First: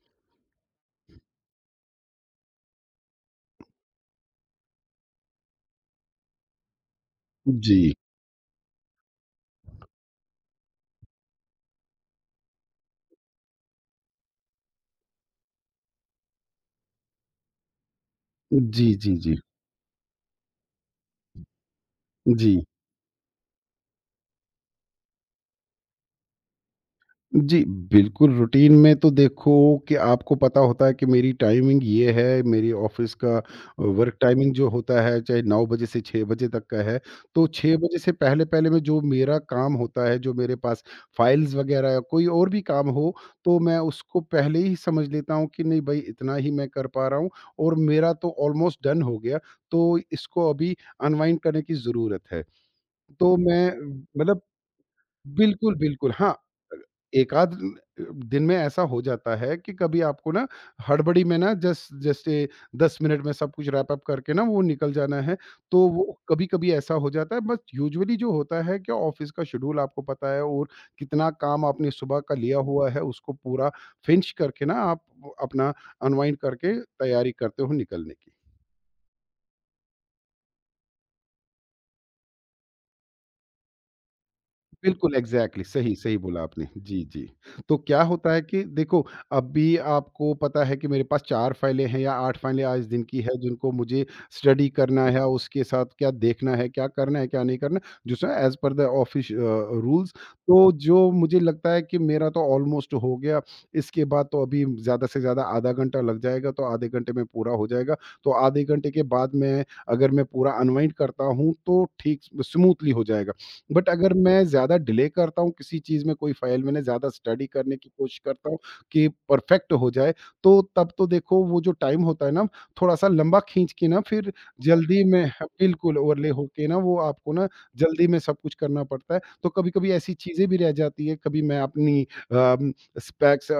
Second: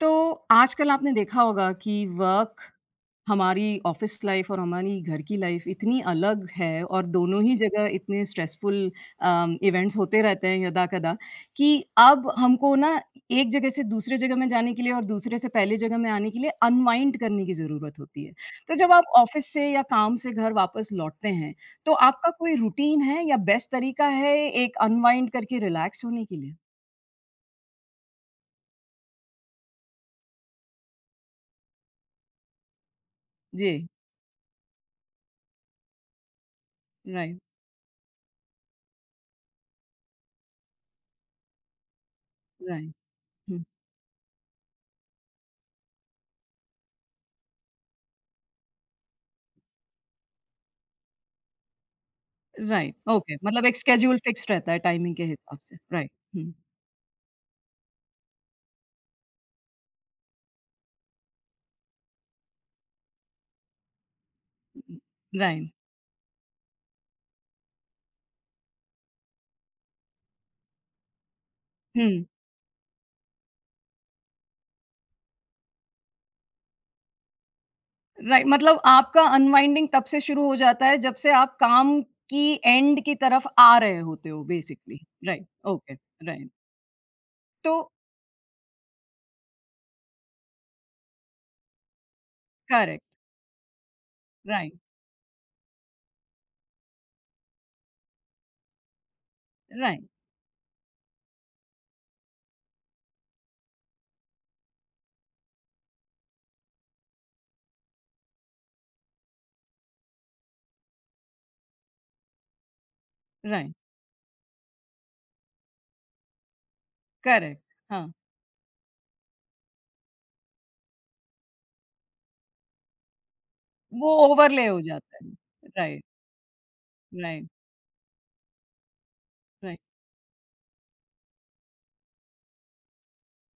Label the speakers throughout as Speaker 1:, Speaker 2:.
Speaker 1: तो आजकल आपने देखा होगा कि वर्क हमारी ऑफिस लाइफ और हमारी घर की लाइफ इतनी अलग है, और दोनों ही जगह
Speaker 2: जी।
Speaker 1: इतने स्ट्रेसफुल इवेंट्स होते रहते हैं यदा कदा कि अब हमको ना एक जगह से दूसरे जगह में जाने के लिए और दूसरे से पहले जगह में आने के लिए अनवाइंड करने की ज़रूरत होती है। तो
Speaker 2: जी,
Speaker 1: जब आप
Speaker 2: जी, जी।
Speaker 1: ऑफिस से या काम से घर वापस लौटते हैं, तो आपका कोई
Speaker 2: जी।
Speaker 1: रूटीन है या बेस्ट तरीका है एक अनवाइंड करके रिलैक्स होने के लिए?
Speaker 2: जी, बिल्कुल रूटीन में तो देखो कि आपको पता होता है कि मेरी टाइमिंग ये है, मेरी ऑफ़िस का
Speaker 1: जी।
Speaker 2: वर्क टाइमिंग जो होता है चाहे 9 बजे से 6 बजे तक का है।
Speaker 1: राइट।
Speaker 2: तो 6 बजे से पहले-पहले में जो मेरा काम होता है, जो मेरे पास फाइल्स वग़ैरह या कोई और भी काम
Speaker 1: राइट।
Speaker 2: हो, तो मैं उसको पहले ही समझ लेता हूँ कि नहीं भई इतना ही मैं कर पा रहा हूँ और मेरा तो ऑलमोस्ट डन हो गया, तो इसको अभी अनवाइंड करने की ज़रूरत है।
Speaker 1: राइट, ओके,
Speaker 2: तो मैं
Speaker 1: मतलब एक स्केड्यूल
Speaker 2: मतलब
Speaker 1: फिक्स रहता है टाइमिंग के हिसाब
Speaker 2: बिल्कुल,
Speaker 1: से, राइट,
Speaker 2: बिल्कुल। हाँ,
Speaker 1: हुँ।
Speaker 2: अ, एकाध अ, दिन में ऐसा हो जाता है कि कभी आपको ना हड़बड़ी में ना जस्ट जस्ट ए 10 मिनट में सब कुछ रैप अप करके ना वो निकल
Speaker 1: हुँ,
Speaker 2: जाना है,
Speaker 1: राइट।
Speaker 2: तो वो कभी-कभी ऐसा हो जाता है। बट यूजुअली जो होता है कि ऑफ़िस का शेड्यूल आपको पता है और कितना काम आपने सुबह
Speaker 1: हुँ।
Speaker 2: का लिया हुआ है, उसको पूरा फ़िनिश करके ना आप अपना अनवाइंड करके तैयारी करते हो निकलने की।
Speaker 1: राइट, मतलब आपका अनवाइंडिंग तब से शुरू हो जाता है जब से आप काम की एंड की तरफ आ रहे होते हो बेसिकली।
Speaker 2: बिल्कुल,
Speaker 1: राइट,
Speaker 2: एग्ज़ैक्टली सही,
Speaker 1: ओके,
Speaker 2: सही बोला
Speaker 1: राइट,
Speaker 2: आपने। जी, जी।
Speaker 1: तो
Speaker 2: तो क्या होता है कि देखो, अभी आपको पता है कि मेरे पास 4 फाइलें हैं या 8 फाइलें आज दिन
Speaker 1: करेक्ट।
Speaker 2: की है, जिनको मुझे स्टडी
Speaker 1: राइट।
Speaker 2: करना है, उसके साथ क्या देखना है, क्या करना है, क्या नहीं करना, जिस as per the office
Speaker 1: right.
Speaker 2: Rules. तो जो मुझे लगता है कि मेरा तो ऑलमोस्ट हो गया, इसके बाद तो अभी ज़्यादा से ज़्यादा आधा घंटा लग जाएगा, तो आधे घंटे में पूरा हो जाएगा। तो आधे घंटे के बाद मैं अगर मैं पूरा अनवाइंड करता हूँ, तो ठीक स्मूथली हो जाएगा।
Speaker 1: राइट।
Speaker 2: बट अगर मैं ज़्यादा डिले करता हूँ किसी चीज़ में कोई फाइल मैंने ज़्यादा स्टडी
Speaker 1: करेक्ट।
Speaker 2: करने की
Speaker 1: हाँ।
Speaker 2: कोशिश करता हूँ कि परफेक्ट हो जाए तो तब तो देखो वो जो टाइम होता है ना थोड़ा सा लंबा खींच के ना
Speaker 1: वो
Speaker 2: फिर
Speaker 1: ओवरले हो
Speaker 2: जल्दी
Speaker 1: जाता
Speaker 2: में
Speaker 1: है।
Speaker 2: बिल्कुल
Speaker 1: राइट।
Speaker 2: ओवरले होके ना वो आपको ना
Speaker 1: राइट।
Speaker 2: जल्दी में सब कुछ करना पड़ता है तो कभी
Speaker 1: राइट।
Speaker 2: कभी ऐसी चीज़ें भी रह जाती है कभी मैं अपनी स्पैक्स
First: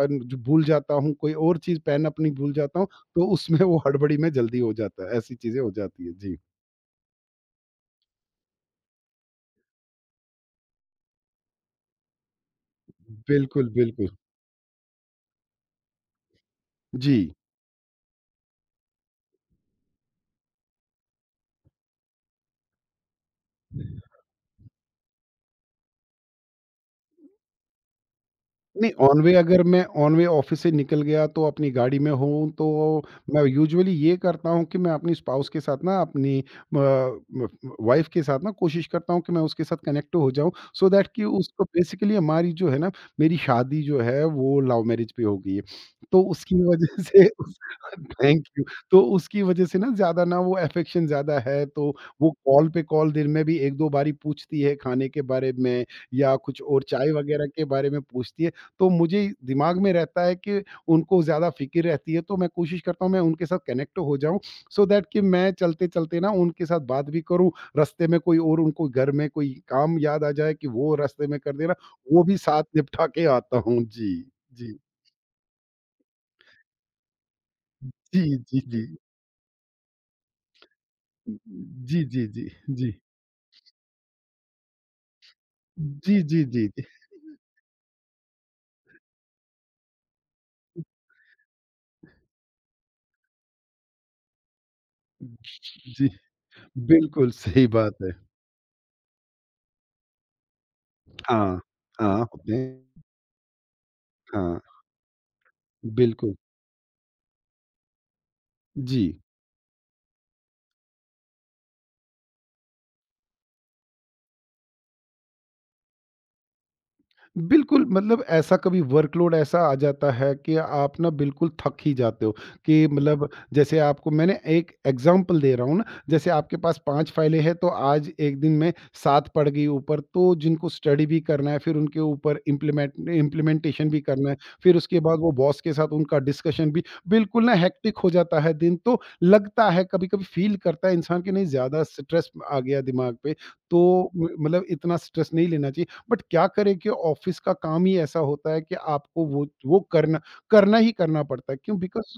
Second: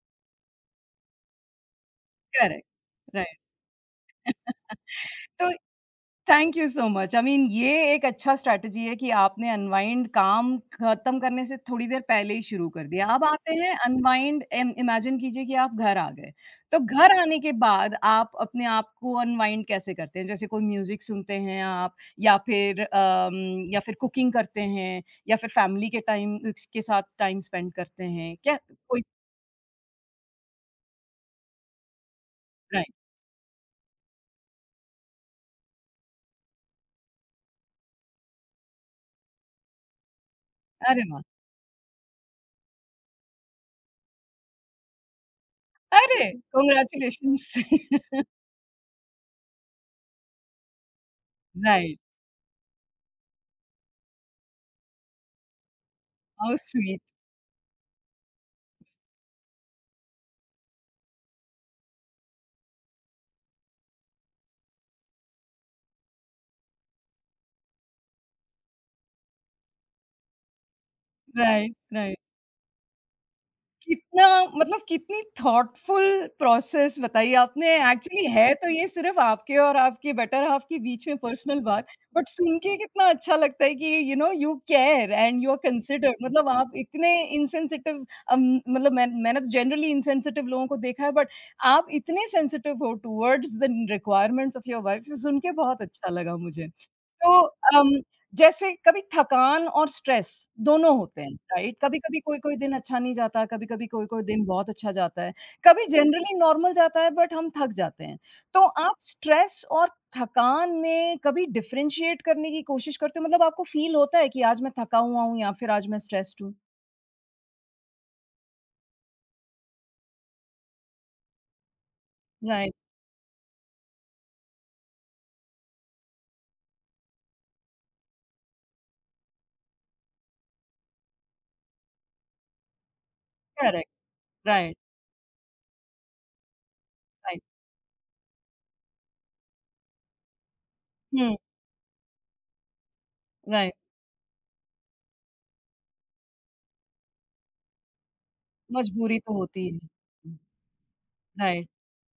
Speaker 2: भूल जाता हूँ कोई और चीज़ पेन अपनी भूल
Speaker 1: करेक्ट।
Speaker 2: जाता हूँ तो
Speaker 1: राइट,
Speaker 2: उसमें वो हड़बड़ी में जल्दी हो जाता है ऐसी
Speaker 1: तो
Speaker 2: चीज़ें हो जाती है जी
Speaker 1: thank you so much, I mean ये एक अच्छा स्ट्रैटेजी है कि आपने अनवाइंड काम खत्म करने से थोड़ी देर पहले ही शुरू कर दिया। अब आते
Speaker 2: बिल्कुल
Speaker 1: हैं
Speaker 2: बिल्कुल
Speaker 1: अनवाइंड, इमेजिन कीजिए कि आप घर आ गए। तो
Speaker 2: जी
Speaker 1: घर आने के बाद आप अपने आप को अनवाइंड कैसे करते हैं? जैसे कोई म्यूजिक सुनते हैं आप या फिर या फिर कुकिंग करते हैं या फिर फैमिली के टाइम के साथ टाइम स्पेंड करते हैं क्या?
Speaker 2: नहीं,
Speaker 1: कोई
Speaker 2: ऑन वे अगर मैं ऑन वे ऑफ़िस से निकल गया तो अपनी गाड़ी में हूँ,
Speaker 1: राइट।
Speaker 2: तो मैं यूजुअली ये करता हूँ कि मैं अपनी स्पाउस के साथ ना अपनी अ, व वाइफ़ के साथ ना कोशिश करता हूँ कि मैं उसके साथ कनेक्ट हो जाऊँ सो
Speaker 1: अरे
Speaker 2: दैट
Speaker 1: वाह!
Speaker 2: कि उसको बेसिकली हमारी जो है ना, मेरी शादी जो है वो लव मैरिज पे हो गई है। तो
Speaker 1: अरे
Speaker 2: उसकी वजह से
Speaker 1: कॉन्ग्रेचुलेशन!
Speaker 2: उस थैंक यू। तो उसकी वजह से ना ज़्यादा ना वो अफेक्शन ज़्यादा है तो
Speaker 1: राइट।
Speaker 2: वो कॉल पे कॉल दिन में भी 1-2 बारी पूछती है खाने के बारे में या
Speaker 1: हाउ
Speaker 2: कुछ और
Speaker 1: स्वीट!
Speaker 2: चाय वग़ैरह के बारे में पूछती है। तो मुझे दिमाग में रहता है कि उनको ज़्यादा फ़िक्र रहती है तो मैं कोशिश करता हूँ मैं उनके साथ कनेक्ट हो जाऊँ सो दैट कि मैं चलते-चलते ना उनके साथ बात भी करूँ, रास्ते में कोई और उनको घर में कोई काम याद आ जाए कि वो रास्ते में कर देना,
Speaker 1: राइट। राइट।
Speaker 2: वो भी साथ निपटा के आता हूँ। जी,
Speaker 1: कितना,
Speaker 2: जी।
Speaker 1: मतलब कितनी थॉटफुल प्रोसेस बताई आपने।
Speaker 2: जी,
Speaker 1: एक्चुअली है
Speaker 2: जी,
Speaker 1: तो
Speaker 2: जी।
Speaker 1: ये सिर्फ़ आपके और आपके बेटर हाल्फ के बीच में पर्सनल बात,
Speaker 2: जी, जी,
Speaker 1: बट
Speaker 2: जी,
Speaker 1: सुन के
Speaker 2: जी।
Speaker 1: कितना अच्छा लगता है कि you know you care and you are
Speaker 2: जी,
Speaker 1: कंसिडर्ड,
Speaker 2: जी,
Speaker 1: मतलब
Speaker 2: जी,
Speaker 1: आप
Speaker 2: जी,
Speaker 1: इतने इनसेंसिटिव, अम, मतलब मैंने तो जनरली इनसेंसिटिव लोगों को देखा है, बट आप इतने सेंसिटिव हो towards the requirements of your wife, सुन के बहुत
Speaker 2: जी।
Speaker 1: अच्छा लगा मुझे।
Speaker 2: बिल्कुल
Speaker 1: तो
Speaker 2: सही
Speaker 1: अम
Speaker 2: बात है।
Speaker 1: जैसे कभी थकान और स्ट्रेस दोनों होते हैं,
Speaker 2: हाँ,
Speaker 1: राइट?
Speaker 2: हाँ,
Speaker 1: कभी-कभी
Speaker 2: होते
Speaker 1: कोई-कोई दिन
Speaker 2: हैं।
Speaker 1: अच्छा नहीं जाता, कभी-कभी कोई-कोई दिन
Speaker 2: हाँ,
Speaker 1: बहुत अच्छा जाता है। कभी
Speaker 2: बिल्कुल।
Speaker 1: जनरली नॉर्मल जाता है बट हम थक जाते हैं। तो आप
Speaker 2: जी।
Speaker 1: स्ट्रेस और थकान में कभी डिफरेंशिएट करने की कोशिश करते हो? मतलब आपको फ़ील होता है कि आज मैं थका हुआ हूँ या फिर आज मैं स्ट्रेस्ड हूँ?
Speaker 2: बिल्कुल, मतलब ऐसा कभी वर्कलोड ऐसा आ जाता है कि आप ना बिल्कुल थक ही जाते हो
Speaker 1: राइट।
Speaker 2: कि मतलब जैसे आपको मैंने एक एग्ज़ाम्पल दे रहा हूँ ना, जैसे आपके पास 5 फाइलें हैं तो आज एक दिन में 7 पड़ गई ऊपर, तो जिनको स्टडी भी करना है, फिर उनके ऊपर इम्प्लीमेंटेशन
Speaker 1: करेक्ट।
Speaker 2: भी करना है, फिर
Speaker 1: राइट।
Speaker 2: उसके बाद वो बॉस के साथ उनका डिस्कशन भी
Speaker 1: राइट।
Speaker 2: बिल्कुल ना हेक्टिक हो जाता है दिन। तो लगता है कभी-कभी फ़ील करता है इंसान कि
Speaker 1: हुँ,
Speaker 2: नहीं ज़्यादा स्ट्रेस आ गया दिमाग पे,
Speaker 1: राइट।
Speaker 2: तो म मतलब इतना स्ट्रेस नहीं लेना चाहिए। बट क्या करें कि ऑफिस का काम ही ऐसा होता है कि
Speaker 1: मजबूरी
Speaker 2: आपको
Speaker 1: तो
Speaker 2: वो
Speaker 1: होती है।
Speaker 2: वो करना
Speaker 1: हुँ,
Speaker 2: करना ही करना पड़ता है
Speaker 1: राइट।
Speaker 2: क्यों बिकॉज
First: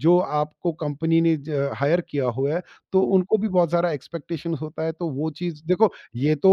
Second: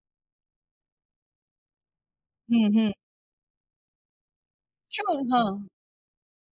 Speaker 2: जो आपको कंपनी ने हायर किया हुआ है
Speaker 1: हुँ, हुँ।
Speaker 2: तो उनको भी बहुत सारा एक्सपेक्टेशन होता है तो
Speaker 1: श्योर,
Speaker 2: वो
Speaker 1: हाँ,
Speaker 2: चीज़ देखो ये तो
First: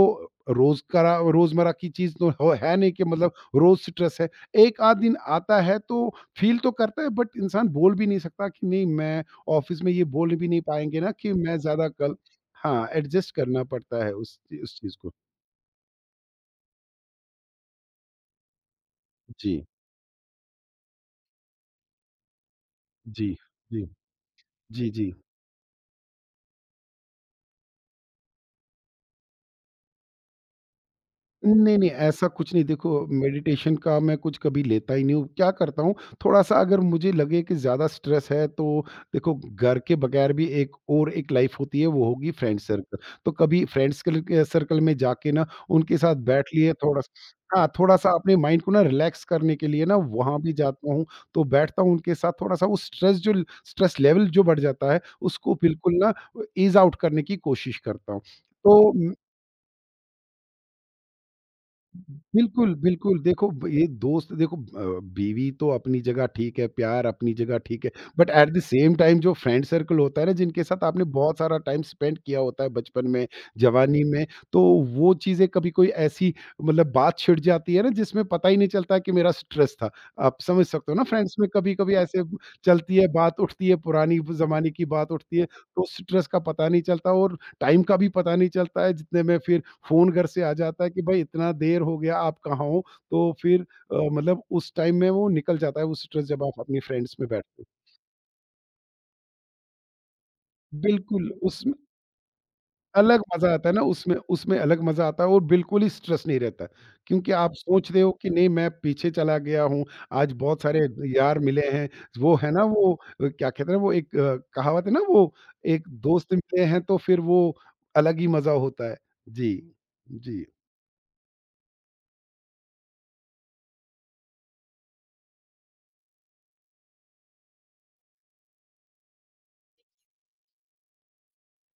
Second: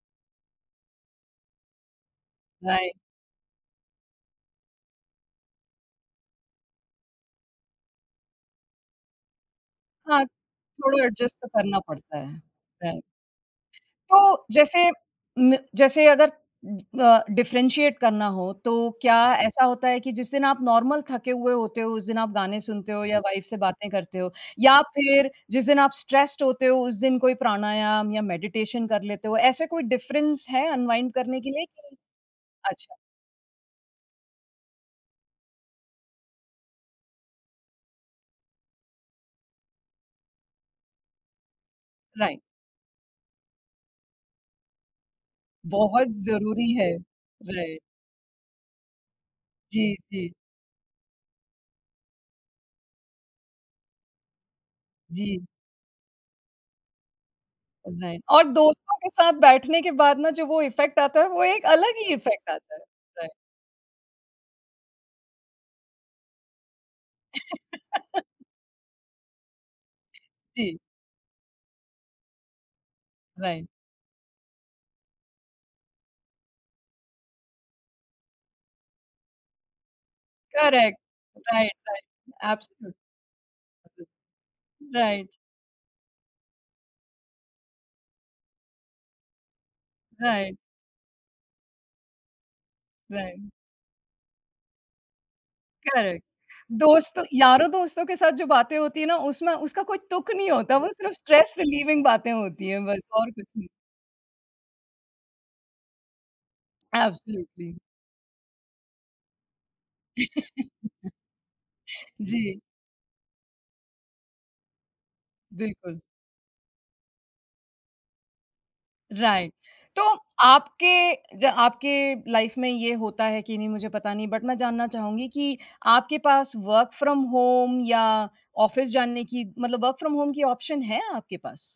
Speaker 2: रोज करा रोजमर्रा की चीज तो है नहीं
Speaker 1: राइट।
Speaker 2: कि मतलब रोज स्ट्रेस है एक आध दिन आता है तो फील तो करता है बट इंसान बोल भी नहीं सकता कि नहीं मैं ऑफिस में ये
Speaker 1: हाँ,
Speaker 2: बोल भी नहीं पाएंगे
Speaker 1: थोड़ा
Speaker 2: ना कि
Speaker 1: एडजस्ट तो
Speaker 2: मैं
Speaker 1: करना
Speaker 2: ज्यादा कल
Speaker 1: पड़ता है।
Speaker 2: हाँ
Speaker 1: राइट।
Speaker 2: एडजस्ट करना पड़ता है उस
Speaker 1: तो
Speaker 2: उस
Speaker 1: जैसे
Speaker 2: चीज को
Speaker 1: म जैसे अगर डिफरेंशिएट करना हो तो क्या
Speaker 2: जी
Speaker 1: ऐसा होता है कि जिस दिन आप नॉर्मल थके हुए होते हो, उस दिन आप गाने सुनते हो या
Speaker 2: जी,
Speaker 1: वाइफ़ से
Speaker 2: जी,
Speaker 1: बातें करते हो? या
Speaker 2: जी, जी।
Speaker 1: फिर जिस दिन आप स्ट्रेस्ड होते हो, उस दिन कोई प्राणायाम या मेडिटेशन कर लेते हो? ऐसे कोई डिफरेंस है अनवाइंड करने के लिए
Speaker 2: नहीं, नहीं
Speaker 1: कि
Speaker 2: ऐसा कुछ नहीं देखो
Speaker 1: अच्छा,
Speaker 2: मेडिटेशन का मैं कुछ कभी लेता ही नहीं हूँ। क्या करता हूँ थोड़ा-सा अगर मुझे लगे कि ज़्यादा स्ट्रेस है तो देखो घर के बगैर भी एक और एक लाइफ़ होती है वो होगी
Speaker 1: राइट।
Speaker 2: Friend circle. तो कभी फ्रेंड्स कल के सर्कल में जाके ना उनके
Speaker 1: बहुत
Speaker 2: साथ बैठ
Speaker 1: ज़रूरी
Speaker 2: लिए
Speaker 1: है।
Speaker 2: थोड़ा-सा हाँ,
Speaker 1: राइट।
Speaker 2: थोड़ा-सा अपने माइंड को ना रिलैक्स करने के लिए
Speaker 1: जी,
Speaker 2: ना
Speaker 1: जी,
Speaker 2: वहाँ भी जाता हूँ। तो बैठता हूँ उनके साथ थोड़ा-सा वो स्ट्रेस जो स्ट्रेस लेवल जो बढ़ जाता है
Speaker 1: जी।
Speaker 2: उसको बिल्कुल ना ईज़ आउट करने की कोशिश करता हूँ।
Speaker 1: राइट, और दोस्तों के
Speaker 2: तो
Speaker 1: साथ बैठने के बाद ना जो वो इफ़ेक्ट आता है, वो एक अलग ही इफ़ेक्ट
Speaker 2: बिल्कुल,
Speaker 1: आता है।
Speaker 2: बिल्कुल।
Speaker 1: राइट।
Speaker 2: देखो ब ये दोस्त देखो बीवी तो अपनी जगह ठीक है, प्यार अपनी जगह ठीक है, but at the same time जो फ्रेंड सर्कल होता है ना, जिनके
Speaker 1: जी,
Speaker 2: साथ आपने बहुत सारा टाइम स्पेंड किया होता है बचपन में,
Speaker 1: राइट।
Speaker 2: जवानी में, तो वो चीज़ें कभी कोई ऐसी मतलब बात छिड़ जाती है ना, जिसमें पता ही नहीं चलता कि मेरा स्ट्रेस था। आप समझ सकते हो
Speaker 1: Correct.
Speaker 2: ना फ्रेंड्स में
Speaker 1: Right,
Speaker 2: कभी-कभी
Speaker 1: right.
Speaker 2: ऐसे
Speaker 1: Absolutely.
Speaker 2: चलती है, बात उठती है, पुरानी ब ज़माने की बात
Speaker 1: राइट,
Speaker 2: उठती है, तो स्ट्रेस का पता नहीं चलता और टाइम का भी पता नहीं चलता है, जितने में फिर फ़ोन घर से आ
Speaker 1: राइट,
Speaker 2: जाता है कि भाई इतना देर हो गया आप कहाँ हो? तो
Speaker 1: राइट,
Speaker 2: फिर मतलब उस टाइम में वो निकल जाता है वो
Speaker 1: करेक्ट।
Speaker 2: स्ट्रेस जब आप अपनी फ्रेंड्स
Speaker 1: दोस्तों
Speaker 2: में बैठते हो।
Speaker 1: यारों दोस्तों के साथ जो बातें होती है ना उसमें उसका कोई तुक नहीं होता, वो सिर्फ़
Speaker 2: बिल्कुल,
Speaker 1: स्ट्रेस
Speaker 2: उसमें
Speaker 1: रिलीविंग बातें होती हैं बस
Speaker 2: अलग
Speaker 1: और कुछ
Speaker 2: मज़ा
Speaker 1: नहीं।
Speaker 2: आता है ना उसमें उसमें अलग मज़ा आता है और बिल्कुल ही स्ट्रेस नहीं रहता है। क्योंकि आप
Speaker 1: एब्सोल्युटली।
Speaker 2: सोच रहे हो कि नहीं मैं पीछे चला गया हूँ, आज बहुत सारे यार मिले हैं। वो है
Speaker 1: जी,
Speaker 2: ना वो क्या कहते हैं वो एक कहावत है ना वो एक
Speaker 1: बिल्कुल,
Speaker 2: दोस्त मिले हैं तो फिर वो अलग ही मज़ा होता है।
Speaker 1: राइट।
Speaker 2: जी,
Speaker 1: तो
Speaker 2: जी।
Speaker 1: आपके ज आपके लाइफ़ में ये होता है कि नहीं, मुझे पता नहीं, बट मैं जानना चाहूँगी कि आपके पास वर्क फ्रॉम होम या ऑफ़िस जाने की, मतलब वर्क फ्रॉम होम की ऑप्शन है आपके पास?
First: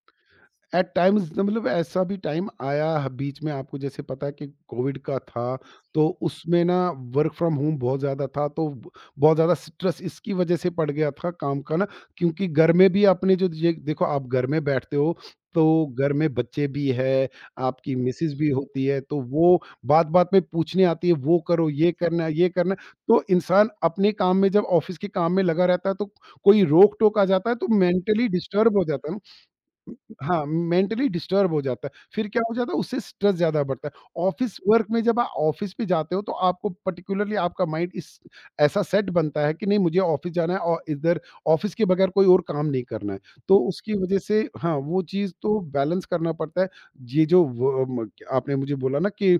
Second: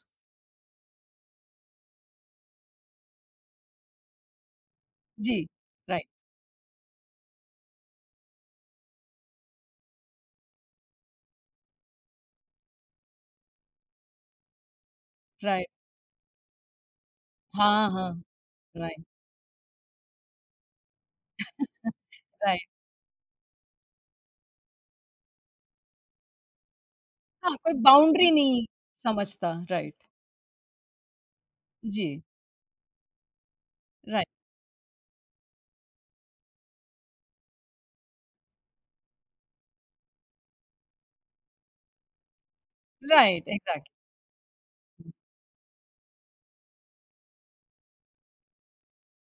Speaker 2: एट टाइम्स मतलब ऐसा भी टाइम आया बीच में आपको जैसे पता है कि कोविड का था
Speaker 1: जी,
Speaker 2: तो
Speaker 1: राइट।
Speaker 2: उसमें ना वर्क फ्रॉम होम बहुत ज़्यादा था तो बहुत ज़्यादा स्ट्रेस इसकी वजह से पड़ गया था काम का ना क्योंकि घर में भी अपने जो ये देखो आप घर में बैठते हो तो
Speaker 1: राइट।
Speaker 2: घर में बच्चे भी है
Speaker 1: हाँ,
Speaker 2: आपकी
Speaker 1: हाँ।
Speaker 2: मिसेज भी होती है
Speaker 1: राइट,
Speaker 2: तो वो बात बात में पूछने आती है वो करो ये करना है, ये
Speaker 1: राइट।
Speaker 2: करना है। तो इंसान अपने काम में जब ऑफिस के काम में लगा रहता है तो कोई रोक टोक आ जाता है
Speaker 1: हाँ,
Speaker 2: तो
Speaker 1: कोई
Speaker 2: मेंटली
Speaker 1: बाउंड्री नहीं
Speaker 2: डिस्टर्ब हो जाता है ना
Speaker 1: समझता। राइट।
Speaker 2: हाँ, मेंटली डिस्टर्ब हो जाता है।
Speaker 1: जी,
Speaker 2: फिर क्या हो जाता है उससे स्ट्रेस ज़्यादा बढ़ता है।
Speaker 1: राइट।
Speaker 2: ऑफ़िस वर्क में जब आप ऑफ़िस पे जाते हो तो आपको पर्टिकुलरली आपका माइंड इस ऐसा सेट बनता है कि नहीं मुझे ऑफ़िस जाना है और इधर ऑफ़िस के बगैर कोई और काम नहीं करना है।
Speaker 1: राइट,
Speaker 2: तो
Speaker 1: एग्ज़ैक्टली।
Speaker 2: उसकी वज़ह से हाँ, वो चीज़ तो बैलेंस करना पड़ता है। ये जो व म आपने मुझे बोला ना कि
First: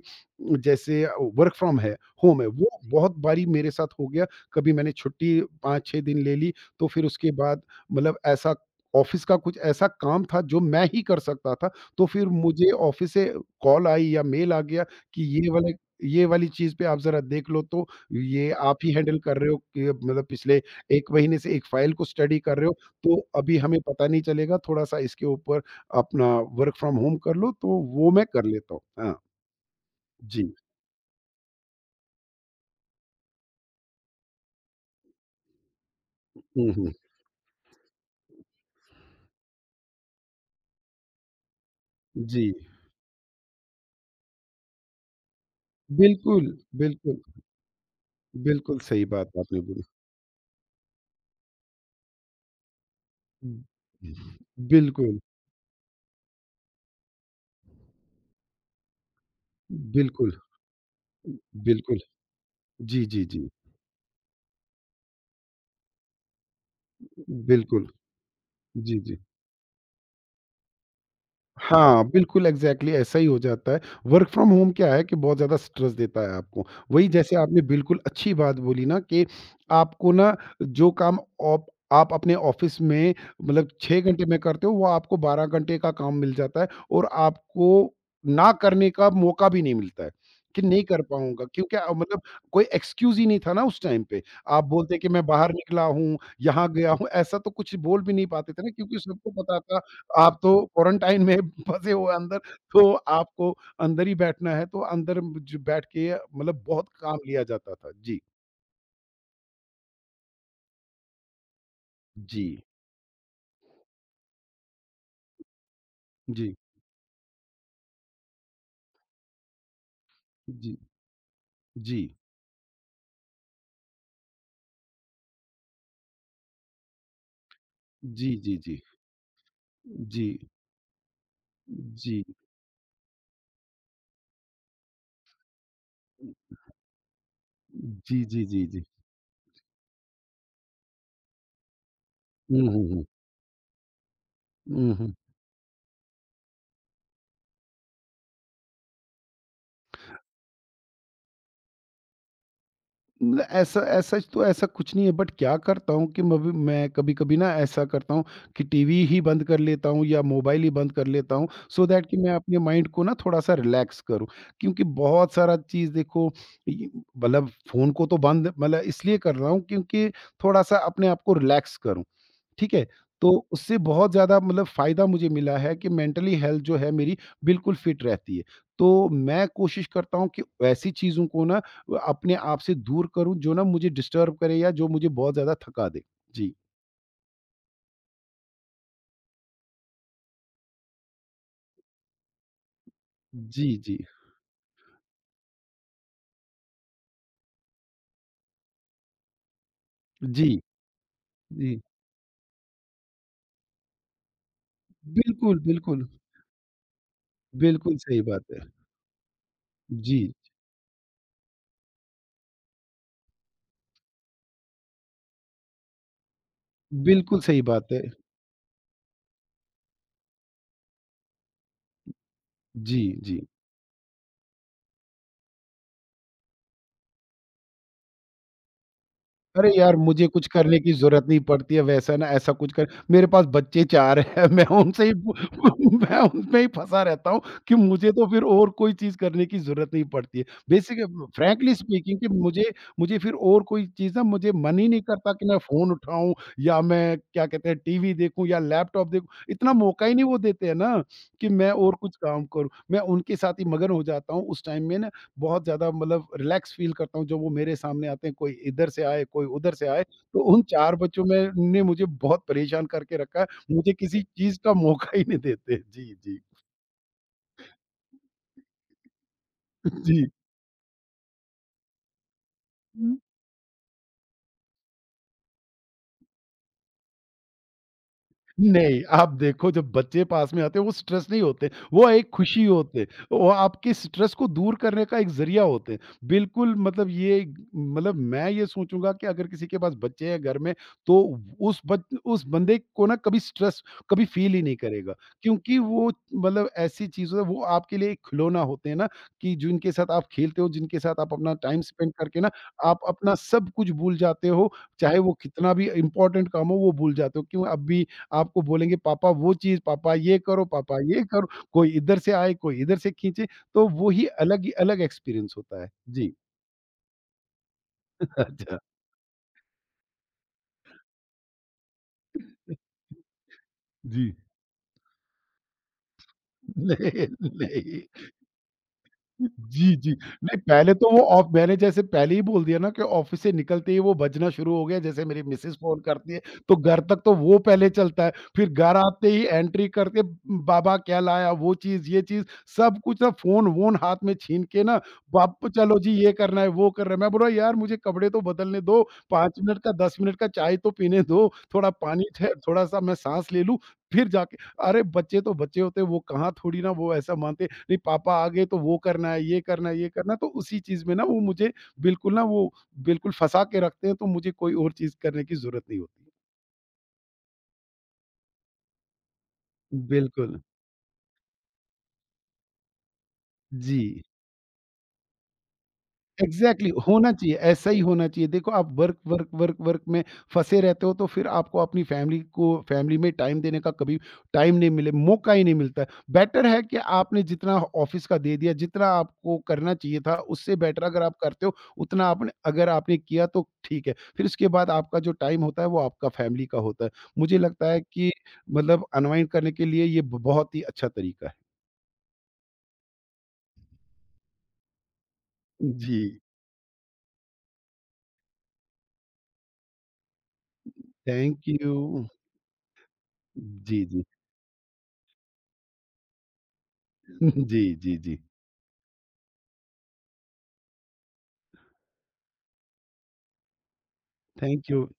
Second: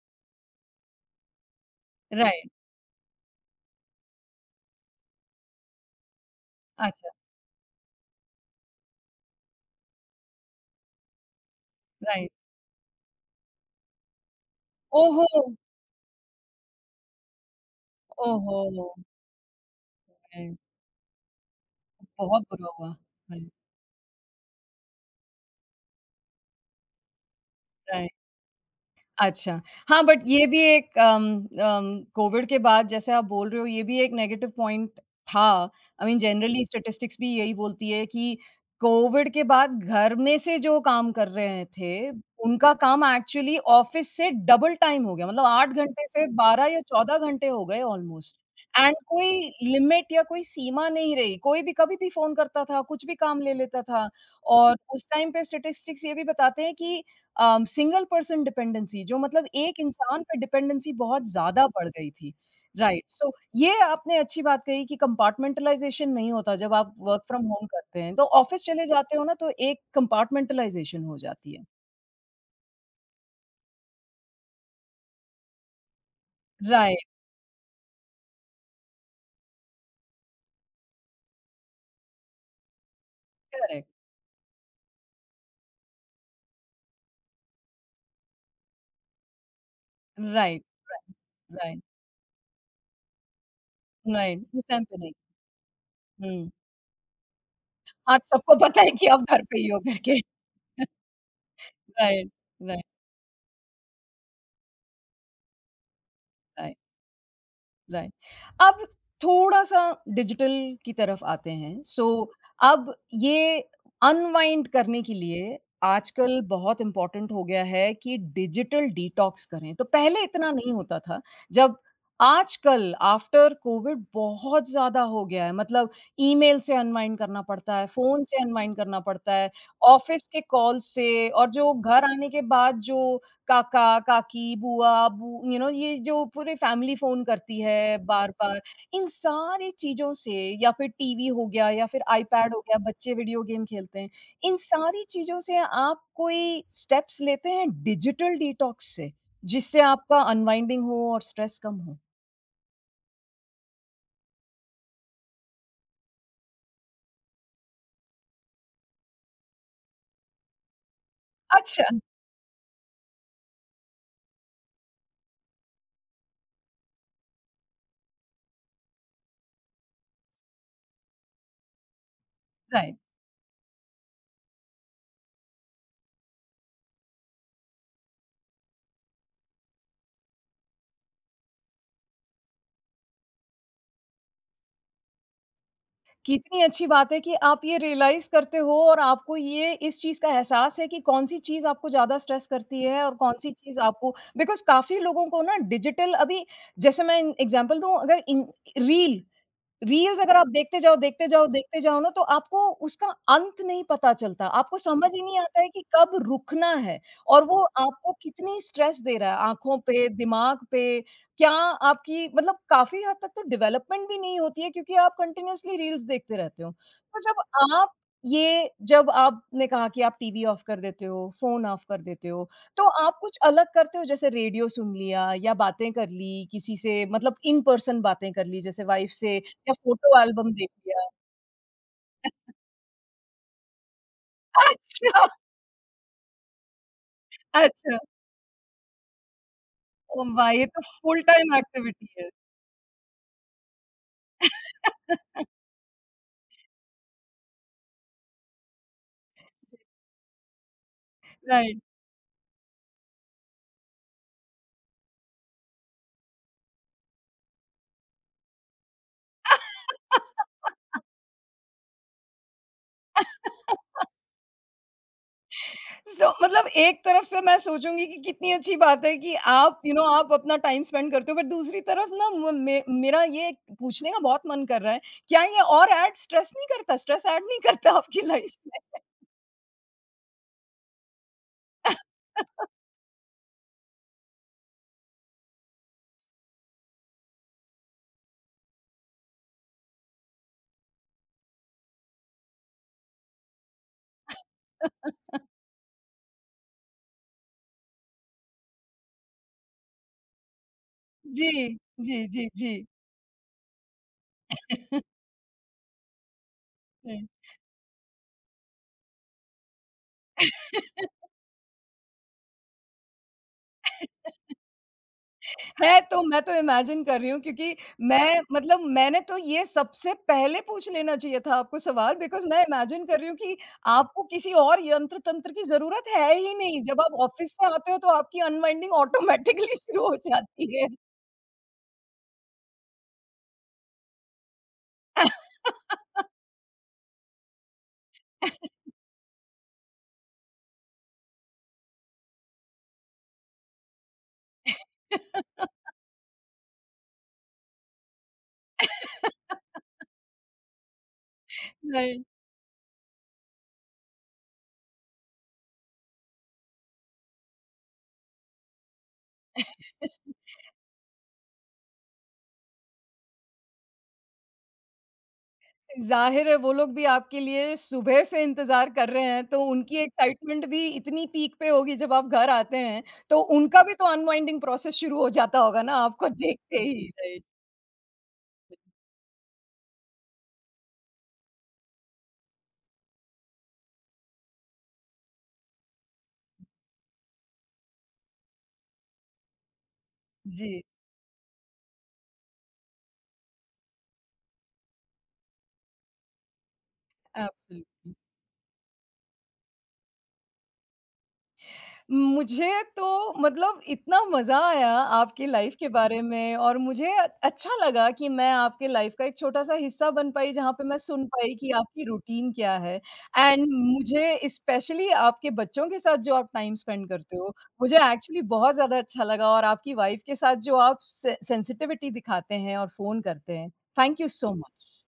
Speaker 2: जैसे वर्क फ्रॉम है होम है
Speaker 1: राइट।
Speaker 2: वो बहुत बारी मेरे साथ हो गया। कभी मैंने छुट्टी 5-6 दिन ले ली तो फिर
Speaker 1: अच्छा।
Speaker 2: उसके बाद मतलब ऐसा ऑफ़िस का कुछ ऐसा काम था जो मैं ही कर सकता था, तो फिर
Speaker 1: राइट।
Speaker 2: मुझे ऑफ़िस से कॉल आई या मेल आ गया कि
Speaker 1: ओहो!
Speaker 2: ये वाली चीज़ पे आप ज़रा देख लो तो ये आप
Speaker 1: ओहो!
Speaker 2: ही हैंडल कर रहे हो कि मतलब
Speaker 1: राइट।
Speaker 2: पिछले 1 महीने से एक फ़ाइल को स्टडी
Speaker 1: बहुत
Speaker 2: कर रहे
Speaker 1: बुरा
Speaker 2: हो,
Speaker 1: हुआ।
Speaker 2: तो
Speaker 1: राइट।
Speaker 2: अभी हमें पता नहीं चलेगा, थोड़ा-सा इसके ऊपर अपना वर्क फ्रॉम होम कर लो, तो वो
Speaker 1: राइट।
Speaker 2: मैं कर लेता हूँ। हाँ,
Speaker 1: अच्छा। हाँ, बट ये
Speaker 2: जी।
Speaker 1: भी एक अम अम, कोविड के बाद जैसे आप बोल रहे हो ये भी एक नेगेटिव पॉइंट था। आई मीन जनरली
Speaker 2: हुँ, हुँ।
Speaker 1: स्टैटिस्टिक्स भी यही बोलती है कि कोविड के बाद घर में से जो काम कर रहे थे,
Speaker 2: जी,
Speaker 1: उनका काम एक्चुअली ऑफ़िस से डबल टाइम हो गया। मतलब 8 घंटे से
Speaker 2: बिल्कुल,
Speaker 1: 12 या 14
Speaker 2: बिल्कुल,
Speaker 1: घंटे हो गए ऑलमोस्ट।
Speaker 2: बिल्कुल
Speaker 1: एंड
Speaker 2: सही
Speaker 1: कोई
Speaker 2: बात आपने बोली।
Speaker 1: लिमिट या कोई सीमा नहीं रही। कोई भी कभी भी फ़ोन करता था, कुछ भी काम ले
Speaker 2: हुँ।
Speaker 1: लेता था। और उस
Speaker 2: बिल्कुल,
Speaker 1: टाइम पे स्टैटिस्टिक्स ये भी बताते हैं कि सिंगल पर्सन डिपेंडेंसी जो, मतलब एक इंसान
Speaker 2: बिल्कुल,
Speaker 1: पे डिपेंडेंसी बहुत ज़्यादा बढ़
Speaker 2: बिल्कुल।
Speaker 1: गई थी। राइट,
Speaker 2: जी, जी,
Speaker 1: सो
Speaker 2: जी।
Speaker 1: ये आपने अच्छी बात कही कि कंपार्टमेंटलाइज़ेशन नहीं होता जब आप वर्क फ्रॉम होम
Speaker 2: बिल्कुल।
Speaker 1: करते हैं, तो ऑफ़िस चले
Speaker 2: जी,
Speaker 1: जाते
Speaker 2: जी।
Speaker 1: हो ना तो एक कंपार्टमेंटलाइज़ेशन हो जाती है।
Speaker 2: हाँ, बिल्कुल एग्ज़ैक्टली ऐसा ही हो जाता है। वर्क फ्रॉम होम क्या है कि बहुत ज़्यादा स्ट्रेस देता है आपको। वही
Speaker 1: राइट।
Speaker 2: जैसे आपने बिल्कुल अच्छी बात बोली ना कि आपको ना जो काम ऑप आप अपने ऑफ़िस में मतलब
Speaker 1: करेक्ट।
Speaker 2: 6 घंटे में करते हो, वो आपको 12 घंटे का काम मिल जाता है और आपको ना करने का मौका भी नहीं मिलता है, कि
Speaker 1: राइट।
Speaker 2: नहीं कर पाऊँगा क्योंकि
Speaker 1: राइट।
Speaker 2: मतलब कोई एक्सक्यूज़ ही नहीं था ना उस टाइम पे।
Speaker 1: राइट,
Speaker 2: आप
Speaker 1: उस टाइम पे
Speaker 2: बोलते कि
Speaker 1: नहीं।
Speaker 2: मैं बाहर निकला हूँ,
Speaker 1: हुँ,
Speaker 2: यहाँ गया हूँ, ऐसा तो कुछ बोल भी
Speaker 1: आज
Speaker 2: नहीं पाते
Speaker 1: सबको
Speaker 2: थे ना
Speaker 1: पता है
Speaker 2: क्योंकि
Speaker 1: कि आप
Speaker 2: सबको
Speaker 1: घर
Speaker 2: पता
Speaker 1: पे ही हो
Speaker 2: था
Speaker 1: करके।
Speaker 2: आप तो क्वारंटाइन में फँसे हो
Speaker 1: राइट।
Speaker 2: अंदर,
Speaker 1: राइट।
Speaker 2: तो आपको अंदर ही बैठना है, तो अंदर ज बैठ के मतलब
Speaker 1: राइट।
Speaker 2: बहुत काम लिया जाता था।
Speaker 1: राइट।
Speaker 2: जी,
Speaker 1: अब थोड़ा-सा डिजिटल की तरफ आते हैं। सो
Speaker 2: जी,
Speaker 1: अब ये अनवाइंड करने के लिए आजकल
Speaker 2: जी,
Speaker 1: बहुत इम्पोर्टेंट हो गया है कि डिजिटल डिटॉक्स करें। तो पहले इतना नहीं
Speaker 2: जी,
Speaker 1: होता था। जब
Speaker 2: जी,
Speaker 1: आजकल आफ्टर कोविड बहुत ज़्यादा हो गया है। मतलब ईमेल से अनवाइंड करना पड़ता है, फ़ोन
Speaker 2: जी,
Speaker 1: से
Speaker 2: जी,
Speaker 1: अनवाइंड
Speaker 2: जी,
Speaker 1: करना पड़ता है,
Speaker 2: जी,
Speaker 1: ऑफ़िस के कॉल से, और जो घर
Speaker 2: जी,
Speaker 1: आने के बाद जो काका, काकी, बुआ, बू यू नो ये जो पूरी फैमिली फ़ोन करती है
Speaker 2: जी, जी,
Speaker 1: बार-बार,
Speaker 2: जी, जी।
Speaker 1: इन सारी चीज़ों से या फिर टीवी हो गया या फिर आईपैड हो
Speaker 2: हुँ,
Speaker 1: गया,
Speaker 2: हुँ, हुँ।
Speaker 1: बच्चे वीडियो गेम खेलते हैं। इन
Speaker 2: हुँ,
Speaker 1: सारी
Speaker 2: हुँ।
Speaker 1: चीज़ों से आप कोई स्टेप्स लेते हैं डिजिटल डिटॉक्स से, जिससे आपका अनवाइंडिंग हो और स्ट्रेस कम हो?
Speaker 2: न ऐसा ऐसा तो ऐसा कुछ नहीं है, बट क्या करता हूँ कि मैं कभी-कभी ना ऐसा करता हूँ कि टीवी ही बंद कर लेता हूँ या मोबाइल ही बंद कर लेता हूँ,
Speaker 1: अच्छा।
Speaker 2: सो दैट कि मैं अपने माइंड को ना थोड़ा-सा रिलैक्स करूँ। क्योंकि बहुत सारा चीज़ देखो, इ मतलब फ़ोन को तो बंद मतलब इसलिए कर रहा हूँ क्योंकि थोड़ा-सा अपने आप को रिलैक्स करूँ। ठीक है?
Speaker 1: राइट।
Speaker 2: तो उससे बहुत ज़्यादा मतलब फ़ायदा मुझे मिला है कि मेंटली हेल्थ जो है मेरी बिल्कुल फिट रहती है। तो मैं कोशिश करता हूँ कि ऐसी चीज़ों को ना अपने आप से दूर करूँ जो ना मुझे डिस्टर्ब करे या जो मुझे बहुत ज़्यादा थका दे। जी।
Speaker 1: कितनी अच्छी बात है कि आप ये रियलाइज़ करते हो और आपको ये इस चीज़ का एहसास है कि कौन-सी चीज़ आपको ज़्यादा स्ट्रेस करती है और कौन-सी
Speaker 2: जी,
Speaker 1: चीज़
Speaker 2: जी।
Speaker 1: आपको बिकॉज़ काफ़ी लोगों को ना डिजिटल अभी, जैसे मैं एग्ज़ाम्पल दूँ, अगर इन रील रील्स अगर आप
Speaker 2: जी,
Speaker 1: देखते जाओ, देखते जाओ, देखते
Speaker 2: जी।
Speaker 1: जाओ ना तो आपको उसका अंत नहीं पता चलता। आपको समझ ही नहीं
Speaker 2: बिल्कुल,
Speaker 1: आता है कि
Speaker 2: बिल्कुल।
Speaker 1: कब रुकना है और वो
Speaker 2: बिल्कुल
Speaker 1: आपको
Speaker 2: सही बात
Speaker 1: कितनी
Speaker 2: है।
Speaker 1: स्ट्रेस दे रहा है आँखों पे,
Speaker 2: जी,
Speaker 1: दिमाग पे, क्या आपकी, मतलब काफ़ी हद तक तो डेवलपमेंट भी नहीं होती है क्योंकि आप कंटिन्यूअसली रील्स देखते रहते हो। तो
Speaker 2: बिल्कुल
Speaker 1: जब
Speaker 2: सही बात
Speaker 1: आप
Speaker 2: है।
Speaker 1: ये जब आपने कहा कि आप टीवी ऑफ कर देते हो, फ़ोन ऑफ कर देते हो, तो
Speaker 2: जी,
Speaker 1: आप कुछ
Speaker 2: जी।
Speaker 1: अलग करते हो जैसे रेडियो सुन लिया या बातें कर ली किसी से, मतलब इन पर्सन बातें कर ली जैसे वाइफ से
Speaker 2: अरे
Speaker 1: या
Speaker 2: यार,
Speaker 1: फोटो
Speaker 2: मुझे कुछ
Speaker 1: एल्बम देख
Speaker 2: करने की
Speaker 1: लिया।
Speaker 2: ज़रूरत नहीं पड़ती है, वैसा ना ऐसा कुछ कर, मेरे पास बच्चे 4 हैं, मैं उनसे ही
Speaker 1: अच्छा,
Speaker 2: मैं उनमें ही फँसा रहता हूँ कि
Speaker 1: अच्छा।
Speaker 2: मुझे तो फिर और कोई चीज़ करने की ज़रूरत नहीं
Speaker 1: ओह
Speaker 2: पड़ती है।
Speaker 1: वाह! ये तो
Speaker 2: basic
Speaker 1: full time
Speaker 2: frankly
Speaker 1: activity
Speaker 2: speaking कि
Speaker 1: है।
Speaker 2: मुझे मुझे फिर और कोई चीज़ ना मुझे मन ही नहीं करता कि मैं फ़ोन उठाऊँ या मैं क्या कहते हैं टीवी देखूँ या लैपटॉप देखूँ, इतना मौका ही नहीं वो देते हैं ना, कि मैं
Speaker 1: राइट।
Speaker 2: और कुछ काम करूँ। मैं उनके साथ ही मगन हो जाता हूँ उस टाइम में ना, बहुत ज़्यादा मतलब रिलैक्स फ़ील करता हूँ, जब वो मेरे सामने आते हैं, कोई इधर से आए, कोई उधर से आए, तो उन 4 बच्चों में ने मुझे बहुत परेशान करके रखा है, मुझे किसी चीज़ का मौका ही नहीं देते। जी,
Speaker 1: सो
Speaker 2: जी।
Speaker 1: मतलब एक तरफ से मैं सोचूँगी कि कितनी अच्छी बात है कि आप यू you नो know, आप अपना टाइम स्पेंड करते हो, बट दूसरी तरफ ना म मे
Speaker 2: जी।
Speaker 1: मेरा ये पूछने का बहुत मन कर रहा है, क्या ये और ऐड स्ट्रेस नहीं करता? स्ट्रेस ऐड नहीं करता आपकी लाइफ में?
Speaker 2: नहीं, आप देखो जब बच्चे पास में आते हैं वो स्ट्रेस नहीं होते, वो एक खुशी होते हैं, वो आपके स्ट्रेस को दूर करने का एक ज़रिया होते हैं। बिल्कुल मतलब ये, मतलब मैं ये सोचूँगा कि अगर किसी के पास बच्चे हैं घर में तो उस बंदे को ना कभी स्ट्रेस कभी फ़ील ही नहीं करेगा। क्योंकि वो मतलब ऐसी चीज़ों, वो आपके लिए एक खिलौना होते हैं ना कि जिनके साथ आप खेलते हो, जिनके साथ आप
Speaker 1: जी,
Speaker 2: अपना टाइम स्पेंड
Speaker 1: जी,
Speaker 2: करके
Speaker 1: जी,
Speaker 2: ना
Speaker 1: जी।
Speaker 2: आप अपना सब कुछ भूल जाते हो, चाहे वो कितना भी इम्पोर्टेंट काम हो वो भूल जाते हो। क्यों अभी आपको बोलेंगे पापा वो चीज़, पापा ये करो, कोई इधर से आए, कोई इधर से खींचे, तो वो ही अलग एक्सपीरियंस होता है।
Speaker 1: है तो
Speaker 2: जी।
Speaker 1: मैं तो इमेजिन कर रही हूँ क्योंकि मैं
Speaker 2: अच्छा।
Speaker 1: मतलब मैंने तो ये सबसे पहले पूछ लेना चाहिए था आपको सवाल, बिकॉज़ मैं इमेजिन कर रही हूँ कि आपको
Speaker 2: जी।
Speaker 1: किसी और यंत्र-तंत्र की ज़रूरत है ही नहीं। जब आप
Speaker 2: नहीं,
Speaker 1: ऑफ़िस से आते हो
Speaker 2: नहीं।
Speaker 1: तो आपकी अनवाइंडिंग
Speaker 2: हुँ।
Speaker 1: ऑटोमैटिकली
Speaker 2: जी,
Speaker 1: शुरू
Speaker 2: जी।
Speaker 1: हो
Speaker 2: नहीं
Speaker 1: जाती है।
Speaker 2: पहले तो वो ऑफ, मैंने जैसे पहले ही बोल दिया ना कि ऑफ़िस से निकलते ही वो बजना शुरू हो गया, जैसे मेरी मिसेज़ फ़ोन करती है, तो घर तक तो वो पहले चलता है। फिर घर आते ही एंट्री करके बाबा क्या लाया, वो चीज़, ये चीज़, सब कुछ ना फ़ोन-वोन हाथ में छीन के ना, वाप चलो जी ये करना है, वो करना है। मैं बोल रहा हूँ यार मुझे कपड़े तो बदलने दो, 5 मिनट का, 10 मिनट का चाय तो पीने दो, थोड़ा
Speaker 1: नहीं।
Speaker 2: पानी ठ थोड़ा-सा मैं साँस ले लूँ, फिर जाके, अरे बच्चे तो बच्चे होते हैं, वो कहाँ थोड़ी ना वो ऐसा मानते हैं। नहीं पापा आ गए तो वो करना है, ये करना है, ये करना है। तो उसी चीज़ में ना वो मुझे बिल्कुल ना वो बिल्कुल फँसा के रखते हैं, तो मुझे कोई और चीज़ करने की ज़रूरत नहीं होती।
Speaker 1: ज़ाहिर है वो लोग भी आपके लिए सुबह से इंतज़ार कर रहे हैं तो उनकी
Speaker 2: बिल्कुल।
Speaker 1: एक्साइटमेंट भी इतनी पीक पे होगी जब आप घर आते हैं, तो उनका भी
Speaker 2: जी।
Speaker 1: तो अनवाइंडिंग प्रोसेस शुरू हो जाता होगा ना आपको देखते
Speaker 2: एग्ज़ैक्टली
Speaker 1: ही,
Speaker 2: होना
Speaker 1: राइट।
Speaker 2: चाहिए, ऐसा ही होना चाहिए। देखो आप वर्क, वर्क, वर्क, वर्क में फँसे रहते हो तो फिर आपको अपनी फैमिली को फैमिली में टाइम देने का कभी टाइम नहीं मिले मौका ही नहीं मिलता है। बेटर है कि आपने जितना ऑफ़िस का दे दिया, जितना आपको करना चाहिए था, उससे
Speaker 1: जी।
Speaker 2: बेटर अगर आप करते हो, उतना आपने अगर आपने किया तो ठीक है। फिर उसके बाद आपका जो टाइम होता है वो आपका फैमिली का होता है। मुझे लगता है
Speaker 1: एब्सोल्युटली।
Speaker 2: कि मतलब अनवाइंड करने के लिए ये ब बहुत ही अच्छा तरीका है।
Speaker 1: मुझे तो, मतलब इतना मज़ा आया आपकी लाइफ के
Speaker 2: जी,
Speaker 1: बारे में, और मुझे अच्छा लगा कि मैं आपके लाइफ का एक छोटा-सा हिस्सा बन पाई, जहाँ पे मैं सुन पाई
Speaker 2: थैंक
Speaker 1: कि
Speaker 2: यू।
Speaker 1: आपकी रूटीन क्या है। एंड
Speaker 2: जी, जी।
Speaker 1: मुझे स्पेशली आपके बच्चों के साथ जो आप टाइम स्पेंड करते हो,
Speaker 2: जी,
Speaker 1: मुझे
Speaker 2: जी, जी।
Speaker 1: एक्चुअली बहुत ज़्यादा अच्छा लगा, और आपकी वाइफ के साथ जो आप से सेंसिटिविटी दिखाते हैं और फ़ोन करते हैं। Thank you so much.
Speaker 2: Thank you।